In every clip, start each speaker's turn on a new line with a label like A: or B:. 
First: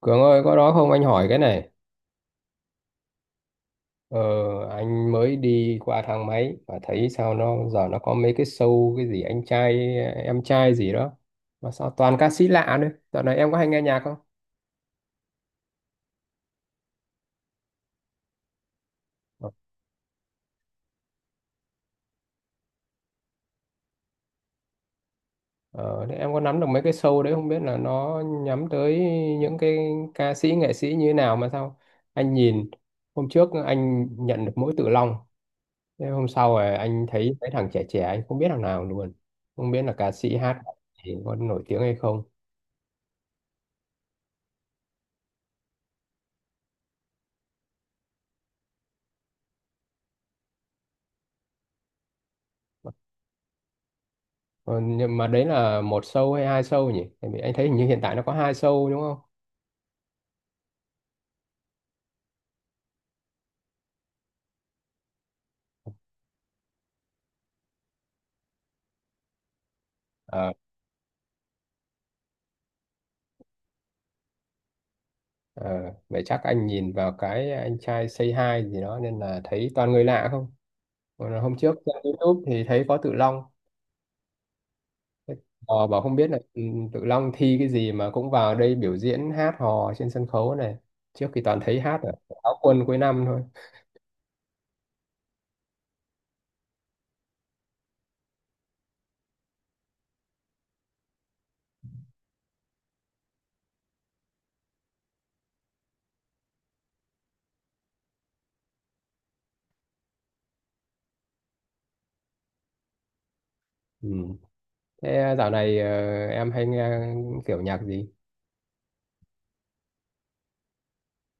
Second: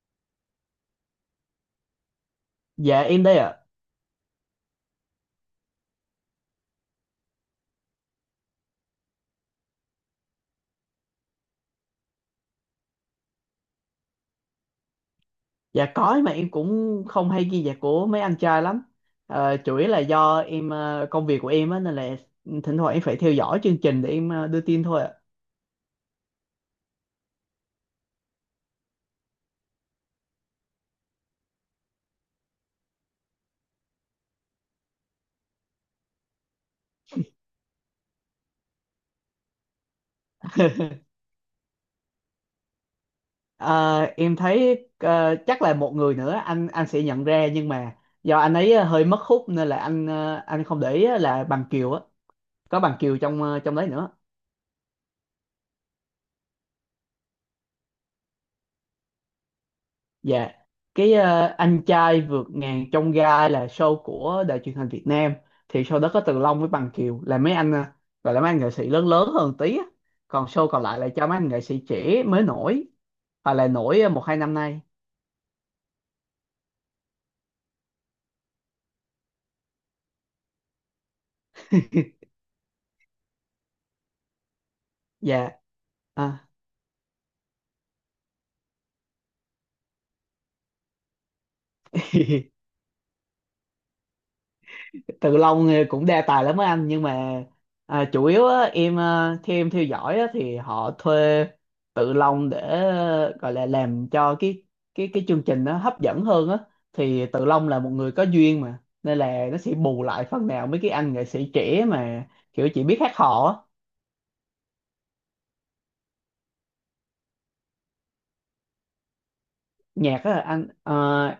A: Cường ơi, có đó không anh hỏi cái này.
B: Dạ em đây ạ.
A: Ờ, anh mới đi qua thang máy và thấy sao nó giờ nó có mấy cái show cái gì anh trai em trai gì đó mà sao toàn ca sĩ lạ nữa. Dạo này em có hay nghe nhạc không?
B: Dạ có nhưng mà em cũng không hay ghi nhạc của mấy anh trai lắm. Ờ, chủ yếu là do em công việc của em á nên là thỉnh thoảng em phải theo dõi chương trình để em đưa tin thôi ạ.
A: Ờ, Thế em có nắm được mấy cái show đấy, không biết là nó nhắm tới những cái ca sĩ nghệ sĩ như thế nào mà sao anh nhìn hôm trước anh nhận được mỗi Tự Long, thế hôm sau rồi anh thấy mấy thằng trẻ trẻ anh không biết thằng nào luôn, không biết là ca sĩ hát thì có nổi tiếng hay không.
B: Ờ, em thấy chắc là một người nữa anh sẽ nhận ra nhưng mà do anh ấy hơi mất hút nên là anh không để ý á là Bằng Kiều á, có Bằng Kiều trong trong đấy nữa.
A: Ờ, nhưng mà đấy là một show hay hai show nhỉ? Tại vì anh thấy hình như hiện tại nó có hai show đúng không?
B: Dạ, cái anh trai vượt ngàn chông gai là show của đài truyền hình Việt Nam thì show đó có Từ Long với Bằng Kiều là mấy anh gọi là mấy anh nghệ sĩ lớn lớn hơn tí á. Còn
A: Ờ,
B: show còn lại là cho mấy anh nghệ sĩ trẻ mới nổi hoặc là nổi một hai năm nay.
A: Ờ, Vậy chắc anh nhìn vào cái anh trai Say Hi gì đó nên là thấy toàn người lạ không? Còn là hôm trước trên YouTube thì thấy có Tự Long.
B: Dạ.
A: Ờ, Bảo không biết là
B: À.
A: Tự Long thi cái gì mà cũng vào đây biểu diễn hát hò trên sân khấu này. Trước thì toàn thấy hát ở áo quân cuối năm thôi.
B: Tự Long cũng đa tài lắm á anh nhưng mà à, chủ yếu á, em theo em theo dõi á, thì họ thuê Tự Long để gọi là làm cho cái chương trình nó hấp dẫn hơn á thì Tự Long là một người có duyên mà nên là nó sẽ bù lại phần nào mấy cái anh nghệ sĩ trẻ mà kiểu chỉ biết hát hò á.
A: Ừ. Thế dạo này em hay nghe kiểu nhạc gì?
B: Nhạc á anh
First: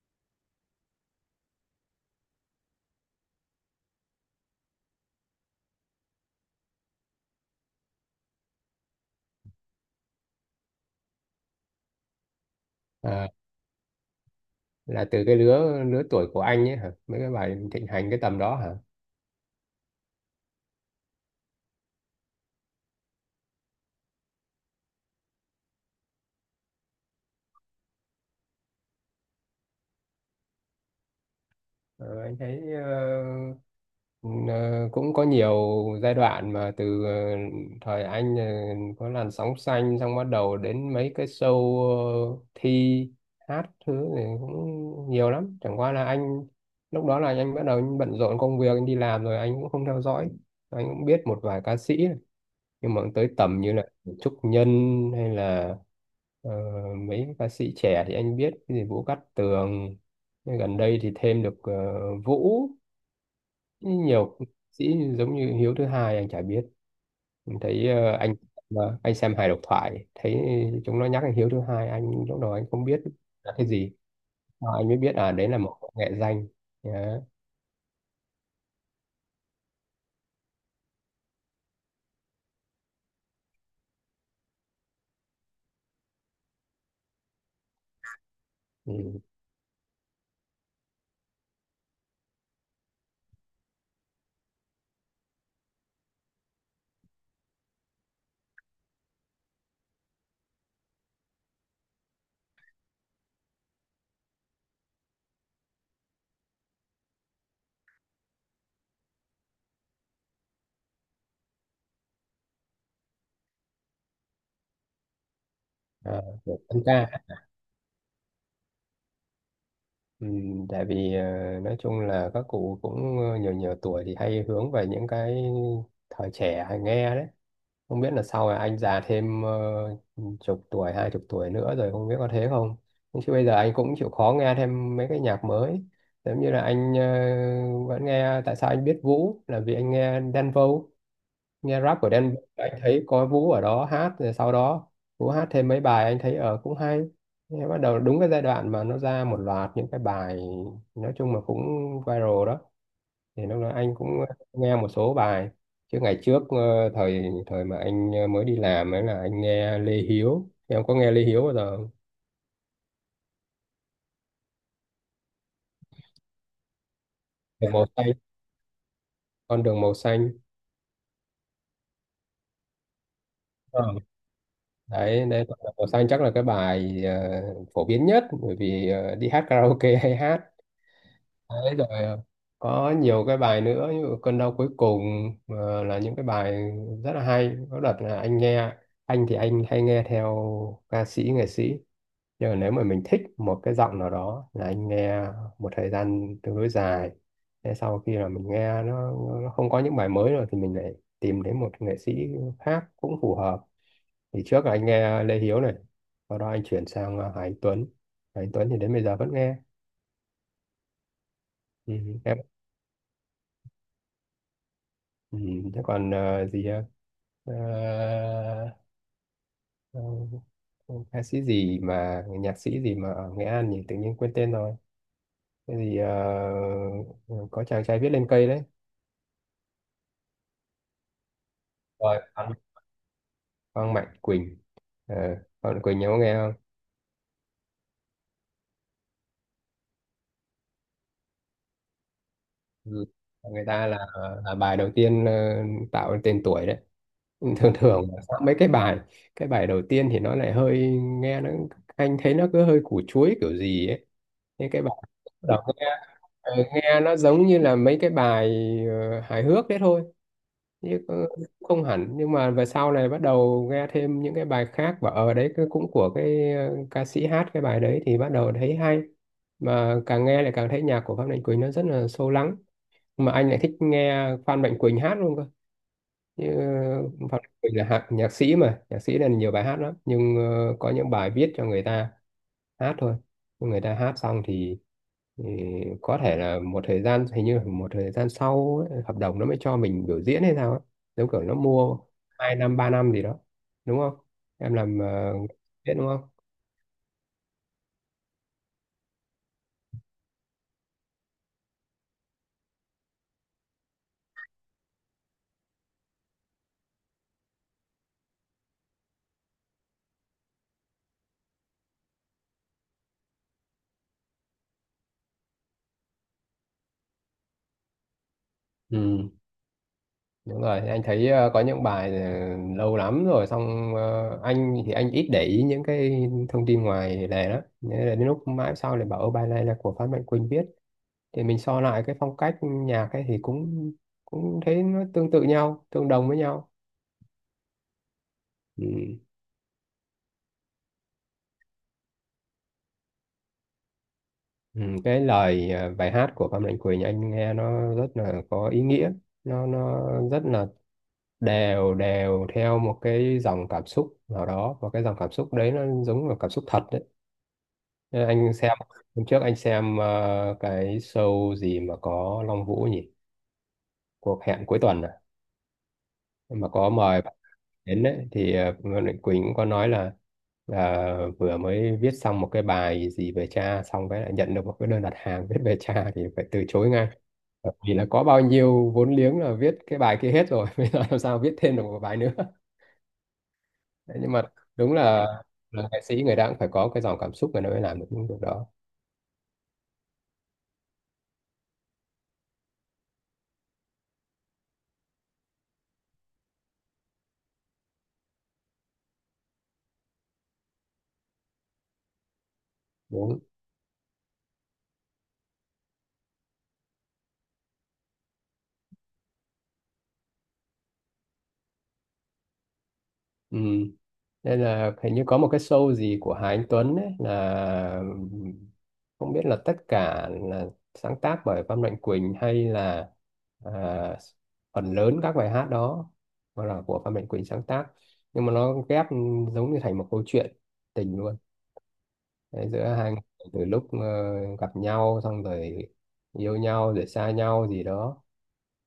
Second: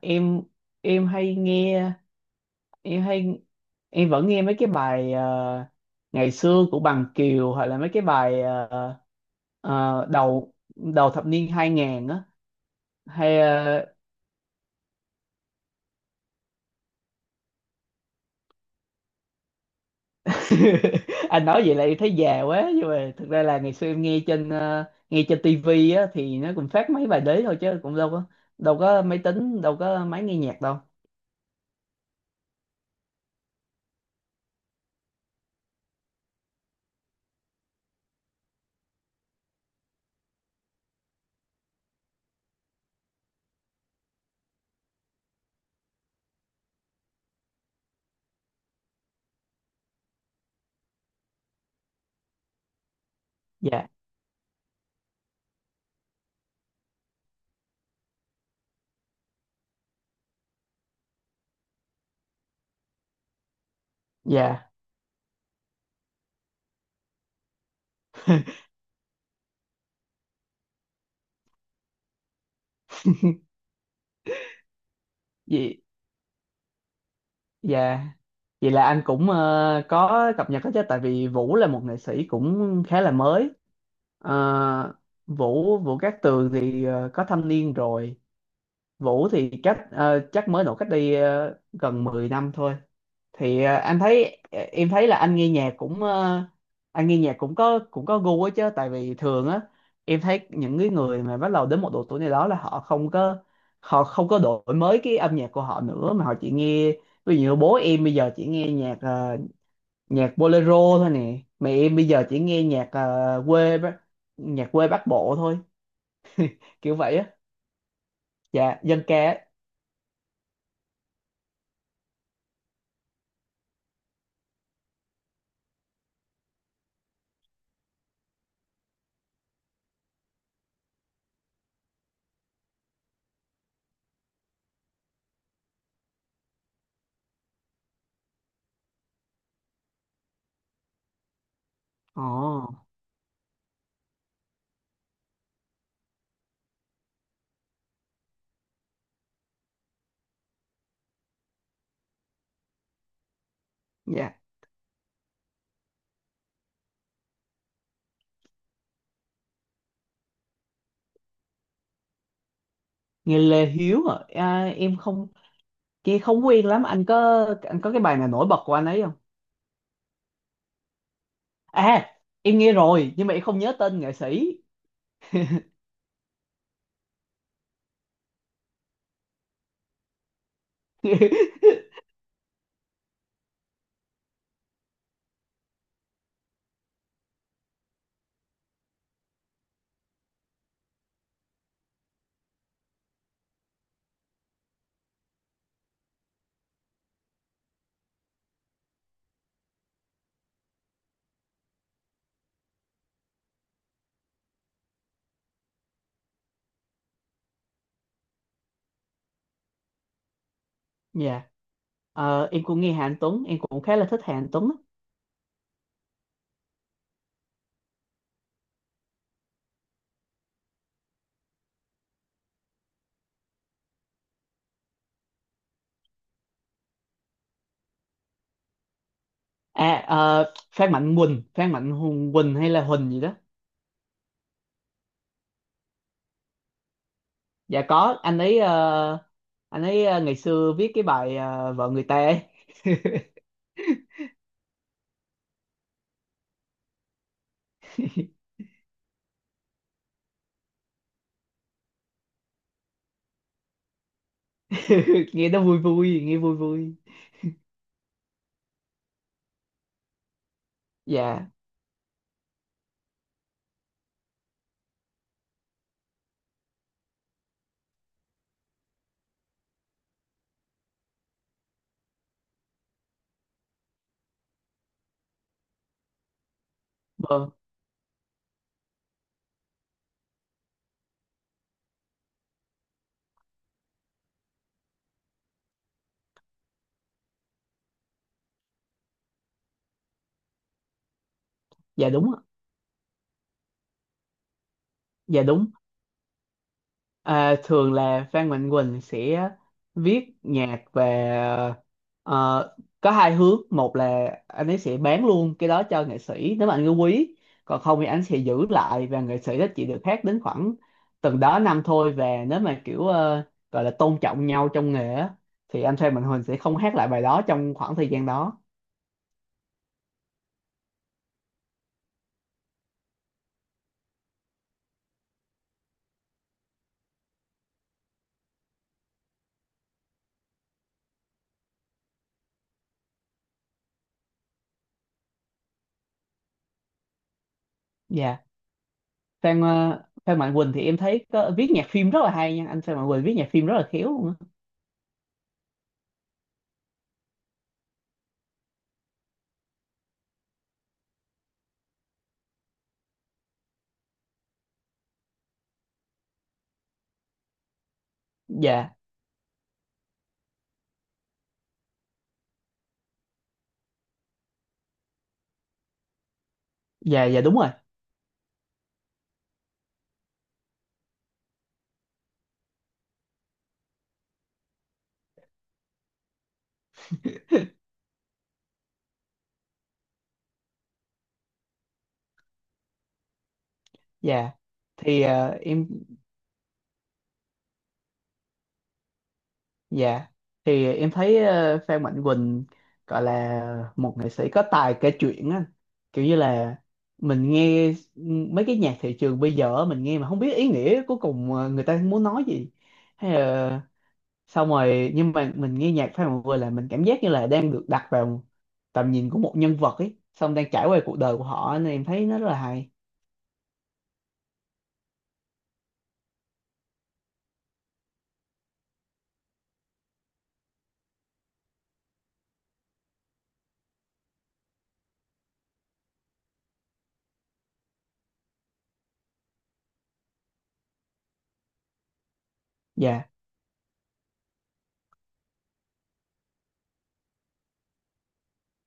B: em em hay nghe em hay em vẫn nghe mấy cái bài ngày xưa của Bằng Kiều hoặc là mấy cái bài đầu đầu thập niên 2000 á
A: Ờ,
B: hay
A: là từ cái lứa lứa tuổi của anh ấy hả, mấy cái bài thịnh hành cái tầm đó hả?
B: anh nói vậy là em thấy già quá nhưng mà thực ra là ngày xưa em nghe trên tivi á thì nó cũng phát mấy bài đấy thôi chứ cũng đâu có máy tính đâu có máy nghe nhạc đâu.
A: Ờ, anh thấy ờ, cũng có nhiều giai đoạn mà từ thời anh có làn sóng xanh xong bắt đầu đến mấy cái show thi hát thứ thì cũng nhiều lắm, chẳng qua là anh lúc đó là anh bắt đầu bận rộn công việc, anh đi làm rồi anh cũng không theo dõi. Anh cũng biết một vài ca sĩ nhưng mà tới tầm như
B: Dạ.
A: là Trúc Nhân hay là ờ, mấy ca sĩ trẻ thì anh biết cái gì Vũ Cát Tường. Nhưng gần đây thì thêm được Vũ, nhiều ca
B: Dạ.
A: sĩ giống như Hiếu thứ hai anh chả biết. Mình thấy anh mà anh xem hài độc thoại thấy chúng nó nhắc đến Hiếu thứ hai, anh lúc đầu anh không biết là cái gì. Sau anh mới biết à đấy là một
B: Gì?
A: nghệ danh. Đó.
B: Dạ. Vậy là anh cũng có cập nhật hết chứ tại vì Vũ là một nghệ sĩ cũng khá là mới. Ờ, Vũ Vũ Cát Tường thì có thâm niên rồi.
A: Ừ.
B: Vũ thì chắc mới nổi cách đây gần 10 năm thôi. Thì em thấy là anh nghe nhạc cũng có gu ấy chứ tại vì thường á em thấy những cái người mà bắt đầu đến một độ tuổi này đó là họ không có đổi mới cái âm nhạc của họ nữa mà họ chỉ nghe ví dụ như bố em bây giờ chỉ nghe nhạc bolero thôi nè mà em bây giờ chỉ nghe nhạc quê Bắc Bộ thôi
A: À, của tân
B: kiểu vậy
A: ca.
B: á. Dạ, dân ca á.
A: Ừ, tại vì nói chung là các cụ cũng nhiều nhiều tuổi thì hay hướng về những cái thời trẻ hay nghe đấy, không biết là sau này anh già thêm chục tuổi hai chục tuổi nữa rồi không biết có thế không. Nhưng chứ bây giờ anh cũng chịu khó nghe thêm mấy cái nhạc mới, giống như là anh vẫn nghe. Tại sao anh biết Vũ là vì anh nghe Đen Vâu, nghe rap của Đen Vâu, anh
B: Ồ.
A: thấy có Vũ ở đó hát, rồi sau đó Vũ hát thêm mấy bài anh thấy ở cũng hay. Nghe bắt đầu đúng cái giai đoạn mà nó ra một loạt những cái bài nói chung là cũng viral đó, thì lúc đó anh cũng
B: Dạ.
A: nghe một số bài, chứ ngày trước thời thời mà anh mới đi làm ấy là anh nghe Lê Hiếu. Em có nghe Lê Hiếu bao giờ không?
B: Nghe Lê Hiếu à, à em không nghe không quen lắm anh có
A: Đường
B: anh
A: màu
B: có cái
A: xanh
B: bài nào nổi bật của anh ấy không?
A: con đường màu xanh.
B: À em nghe rồi nhưng mà em không nhớ
A: Ờ.
B: tên nghệ sĩ.
A: đấy đấy con đường màu xanh chắc là cái bài phổ biến nhất, bởi vì đi hát karaoke hay hát. Đấy, rồi có nhiều cái bài nữa như cơn đau cuối cùng, là những cái bài rất là hay. Có đợt là anh thì anh hay nghe theo ca sĩ nghệ sĩ, nhưng mà nếu mà mình thích một cái giọng nào đó là anh nghe một thời gian tương đối dài. Thế sau khi là mình nghe nó không có những bài mới rồi thì mình lại tìm đến một nghệ sĩ khác cũng phù hợp. Thì trước là anh nghe Lê Hiếu này, sau đó anh chuyển sang Hà Anh Tuấn. Hà Anh Tuấn thì đến bây giờ vẫn nghe.
B: Dạ.
A: Ừ.
B: Ờ, em cũng nghe Hà Anh Tuấn em cũng khá là thích Hà Anh Tuấn á.
A: Ừ, thế còn gì ha? Ờ, ờ, ca sĩ gì mà nhạc sĩ gì mà ở Nghệ An nhỉ, tự nhiên quên tên rồi. Cái gì ừ, có chàng trai viết lên cây đấy.
B: À Phan Mạnh Quỳnh Phan Mạnh
A: Rồi
B: Hùng
A: Phan
B: Quỳnh hay là Huỳnh gì đó.
A: Phan Mạnh Quỳnh. Ờ, Phan Mạnh Quỳnh nhớ nghe không?
B: Dạ có ngày xưa viết cái bài vợ người ta ấy.
A: Ừ. Người ta là bài đầu tiên tạo nên tên tuổi đấy. Thường thường là sang mấy cái bài, cái bài đầu tiên thì nó lại hơi nghe nó anh thấy nó cứ hơi củ chuối kiểu gì ấy. Thế cái bài
B: Nghe nó
A: đầu
B: vui vui, nghe vui vui.
A: nghe nó giống như là mấy cái bài hài hước đấy thôi, chứ cũng
B: Dạ
A: không hẳn. Nhưng mà về sau này bắt đầu nghe thêm những cái bài khác, và ở đấy cũng của cái ca sĩ hát cái bài đấy thì bắt đầu thấy hay. Mà càng nghe lại càng thấy nhạc của Phan Mạnh Quỳnh nó rất là sâu lắng, mà anh lại thích nghe Phan Mạnh Quỳnh hát luôn cơ. Như Phan
B: vâng.
A: Công Bình là nhạc sĩ mà, nhạc sĩ nên nhiều bài hát lắm, nhưng có những bài viết cho người ta hát thôi. Nhưng người ta hát xong thì có thể là một thời gian, hình như là một thời gian sau ấy, hợp đồng nó mới cho mình biểu diễn hay sao ấy. Giống kiểu nó mua
B: Dạ đúng ạ.
A: 2 năm 3 năm gì đó, đúng không? Em làm
B: Dạ
A: uh,
B: đúng.
A: biết đúng không?
B: À, thường là Phan Mạnh Quỳnh sẽ viết nhạc về ờ, có hai hướng, một là anh ấy sẽ bán luôn cái đó cho nghệ sĩ nếu mà anh ấy quý, còn không thì anh sẽ giữ lại và nghệ sĩ đó chỉ được hát đến khoảng từng đó năm thôi và nếu mà kiểu gọi là tôn trọng nhau trong nghề á, thì anh Phan Mạnh Quỳnh sẽ không hát lại bài đó trong khoảng thời gian đó.
A: Ừ. Đúng rồi, anh thấy có những bài lâu lắm rồi, xong anh thì anh ít để ý những cái thông tin ngoài lề đó. Nên là đến lúc mãi sau lại bảo ô bài này là của Phan Mạnh Quỳnh viết, thì mình so lại cái phong cách nhạc ấy thì cũng cũng thấy nó tương tự nhau, tương đồng với nhau.
B: Dạ.
A: Ừ.
B: Phan Mạnh Quỳnh thì em thấy có, viết nhạc phim rất là hay nha anh, Phan Mạnh Quỳnh viết nhạc phim rất là khéo luôn á.
A: Ừ, cái lời bài hát của Phan Mạnh Quỳnh anh nghe nó rất là có ý nghĩa, nó rất là đều đều theo một cái dòng cảm xúc nào đó, và cái dòng cảm xúc đấy nó giống là cảm xúc thật. Thế Anh xem
B: Dạ.
A: hôm trước anh xem cái show gì mà có Long Vũ nhỉ? Cuộc hẹn cuối tuần à? Mà có mời
B: Dạ.
A: bạn
B: Dạ đúng rồi.
A: đến đấy thì Nguyễn Mạnh Quỳnh cũng có nói là vừa mới viết xong một cái bài gì về cha, xong cái lại nhận được một cái đơn đặt hàng viết về cha thì phải từ chối ngay. Bởi vì là có bao nhiêu vốn liếng là viết cái bài kia hết rồi, bây giờ làm sao viết thêm được một bài nữa. Đấy, nhưng mà
B: Dạ
A: đúng
B: thì
A: là
B: ờ, em
A: nghệ sĩ người ta cũng phải có cái dòng cảm xúc người ta mới làm được những việc đó.
B: dạ thì em thấy Phan Mạnh Quỳnh gọi là một nghệ sĩ có tài kể chuyện á kiểu như là mình nghe mấy cái nhạc thị trường bây giờ á, mình nghe mà không biết ý nghĩa cuối cùng người ta muốn nói gì hay
A: Đúng.
B: là xong rồi nhưng mà mình nghe nhạc Phan Mạnh Quỳnh là mình cảm giác như là đang được đặt vào tầm nhìn của một nhân vật ấy xong đang trải qua cuộc đời của họ nên em thấy nó rất là hay.
A: Ừ. Đây là hình như có một cái show gì của Hà Anh Tuấn đấy, là không biết là tất cả là sáng tác bởi Văn Mạnh Quỳnh hay là, à, phần lớn các bài hát đó mà là của Văn Mạnh Quỳnh sáng tác, nhưng mà nó ghép giống như thành một câu chuyện tình luôn. Đấy, giữa hai người
B: Dạ.
A: từ lúc gặp nhau xong rồi yêu nhau rồi xa nhau gì đó.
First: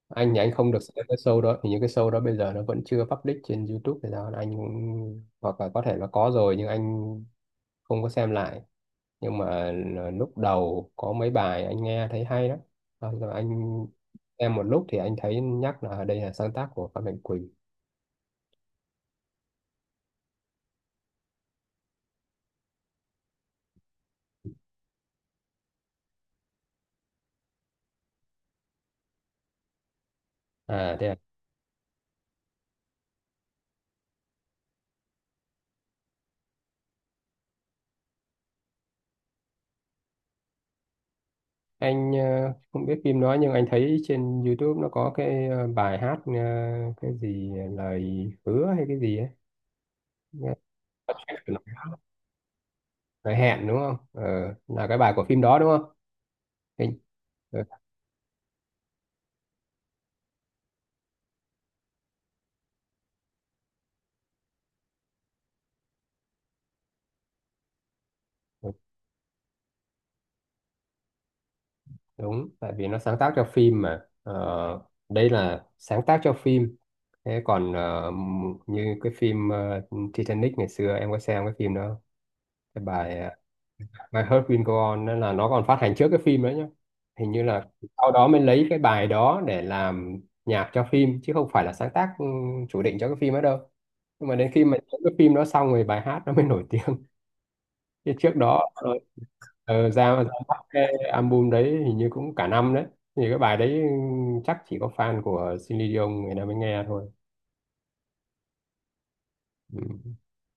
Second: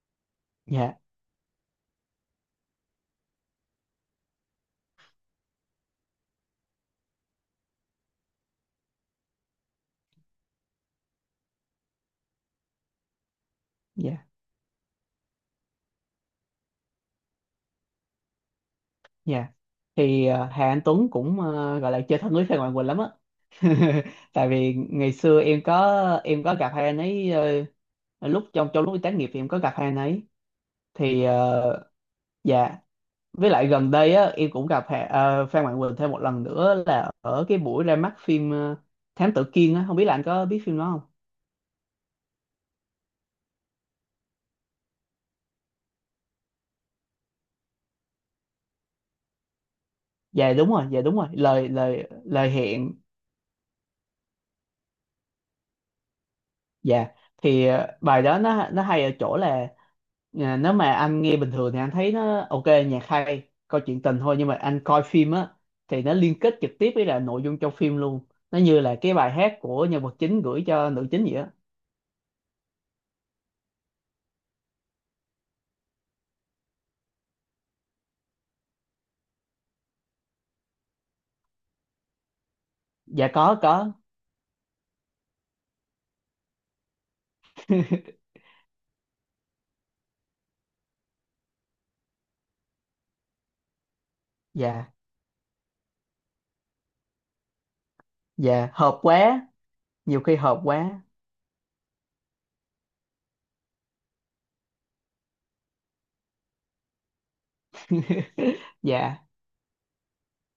A: Anh thì anh không được
B: Dạ.
A: xem cái show đó, thì những cái show đó bây giờ nó vẫn chưa public trên YouTube thì sao, anh cũng hoặc là có thể là có rồi nhưng anh không có xem lại. Nhưng mà là lúc đầu có mấy bài anh nghe thấy hay lắm. Xong rồi anh
B: Dạ.
A: xem một lúc thì anh thấy nhắc là đây là sáng tác của Phan Mạnh Quỳnh.
B: Dạ. Thì Hà Anh Tuấn cũng gọi là chơi thân với Phan Hoàng Quỳnh lắm á. Tại vì ngày xưa em có gặp hai anh ấy lúc trong trong lúc đi tác nghiệp thì em có gặp hai anh ấy.
A: À thế à?
B: Thì dạ với lại gần đây á em cũng gặp Phan Hoàng Quỳnh thêm một lần nữa là ở cái buổi ra mắt phim Thám Tử Kiên á, không biết là anh có biết phim đó không?
A: Anh không biết phim đó, nhưng anh thấy trên YouTube nó có cái bài hát cái gì lời hứa hay cái gì ấy.
B: Dạ
A: Nghe-
B: đúng rồi, dạ đúng rồi. Lời lời lời hẹn.
A: lời hẹn đúng không, là cái bài của phim đó đúng không? Hình-
B: Dạ.
A: ờ,
B: Thì bài đó nó hay ở chỗ là à, nếu mà anh nghe bình thường thì anh thấy nó ok nhạc hay câu chuyện tình thôi nhưng mà anh coi phim á thì nó liên kết trực tiếp với là nội dung trong phim luôn nó
A: ờ,
B: như là cái bài hát của nhân vật chính gửi cho nữ chính vậy á.
A: đúng tại vì nó sáng tác cho phim mà, đây là sáng tác cho phim. Thế còn như cái phim Titanic, ngày xưa em có xem cái phim đó không? Cái bài
B: Dạ có có.
A: My Heart Will Go On, nên là nó còn phát hành trước cái phim đấy nhá. Hình như là sau đó mới lấy cái bài đó để làm nhạc cho phim, chứ không phải là sáng tác chủ định cho cái phim ấy đâu. Nhưng mà đến khi mà
B: Dạ.
A: những cái phim đó xong rồi bài hát nó mới nổi tiếng chứ trước đó
B: Dạ hợp quá,
A: ra
B: nhiều
A: ra
B: khi
A: mắt
B: hợp
A: cái
B: quá.
A: album đấy hình như cũng cả năm đấy, thì cái bài đấy chắc chỉ có fan của Celine Dion người ta mới nghe thôi.
B: Dạ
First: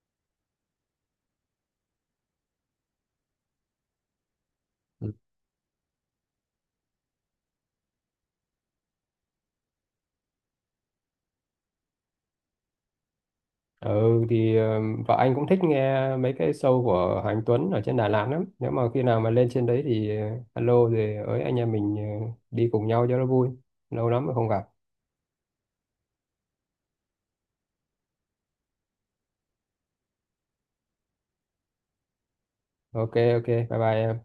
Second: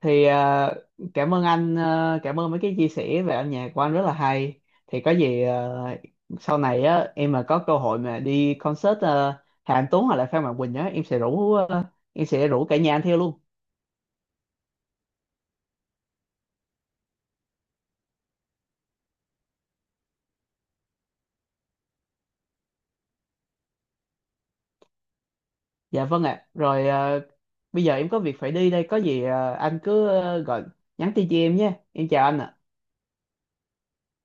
B: thì ờ, cảm ơn mấy cái chia sẻ về âm nhạc của anh rất là hay. Thì có
A: Ừ.
B: sau này á em mà có cơ hội mà đi concert Hà Anh Tuấn hoặc là Phan Mạnh Quỳnh á em sẽ rủ cả nhà anh theo luôn.
A: Ừ thì vợ anh cũng thích nghe mấy cái show của Hoàng Tuấn ở trên Đà Lạt lắm. Nếu mà khi nào mà lên trên đấy thì alo rồi ới anh em mình đi cùng nhau cho nó vui. Lâu lắm rồi không gặp.
B: Dạ vâng ạ, rồi bây giờ em có việc phải đi đây, có anh cứ gọi nhắn tin cho em nhé, em chào anh ạ.
A: Ok, ok, bye bye em.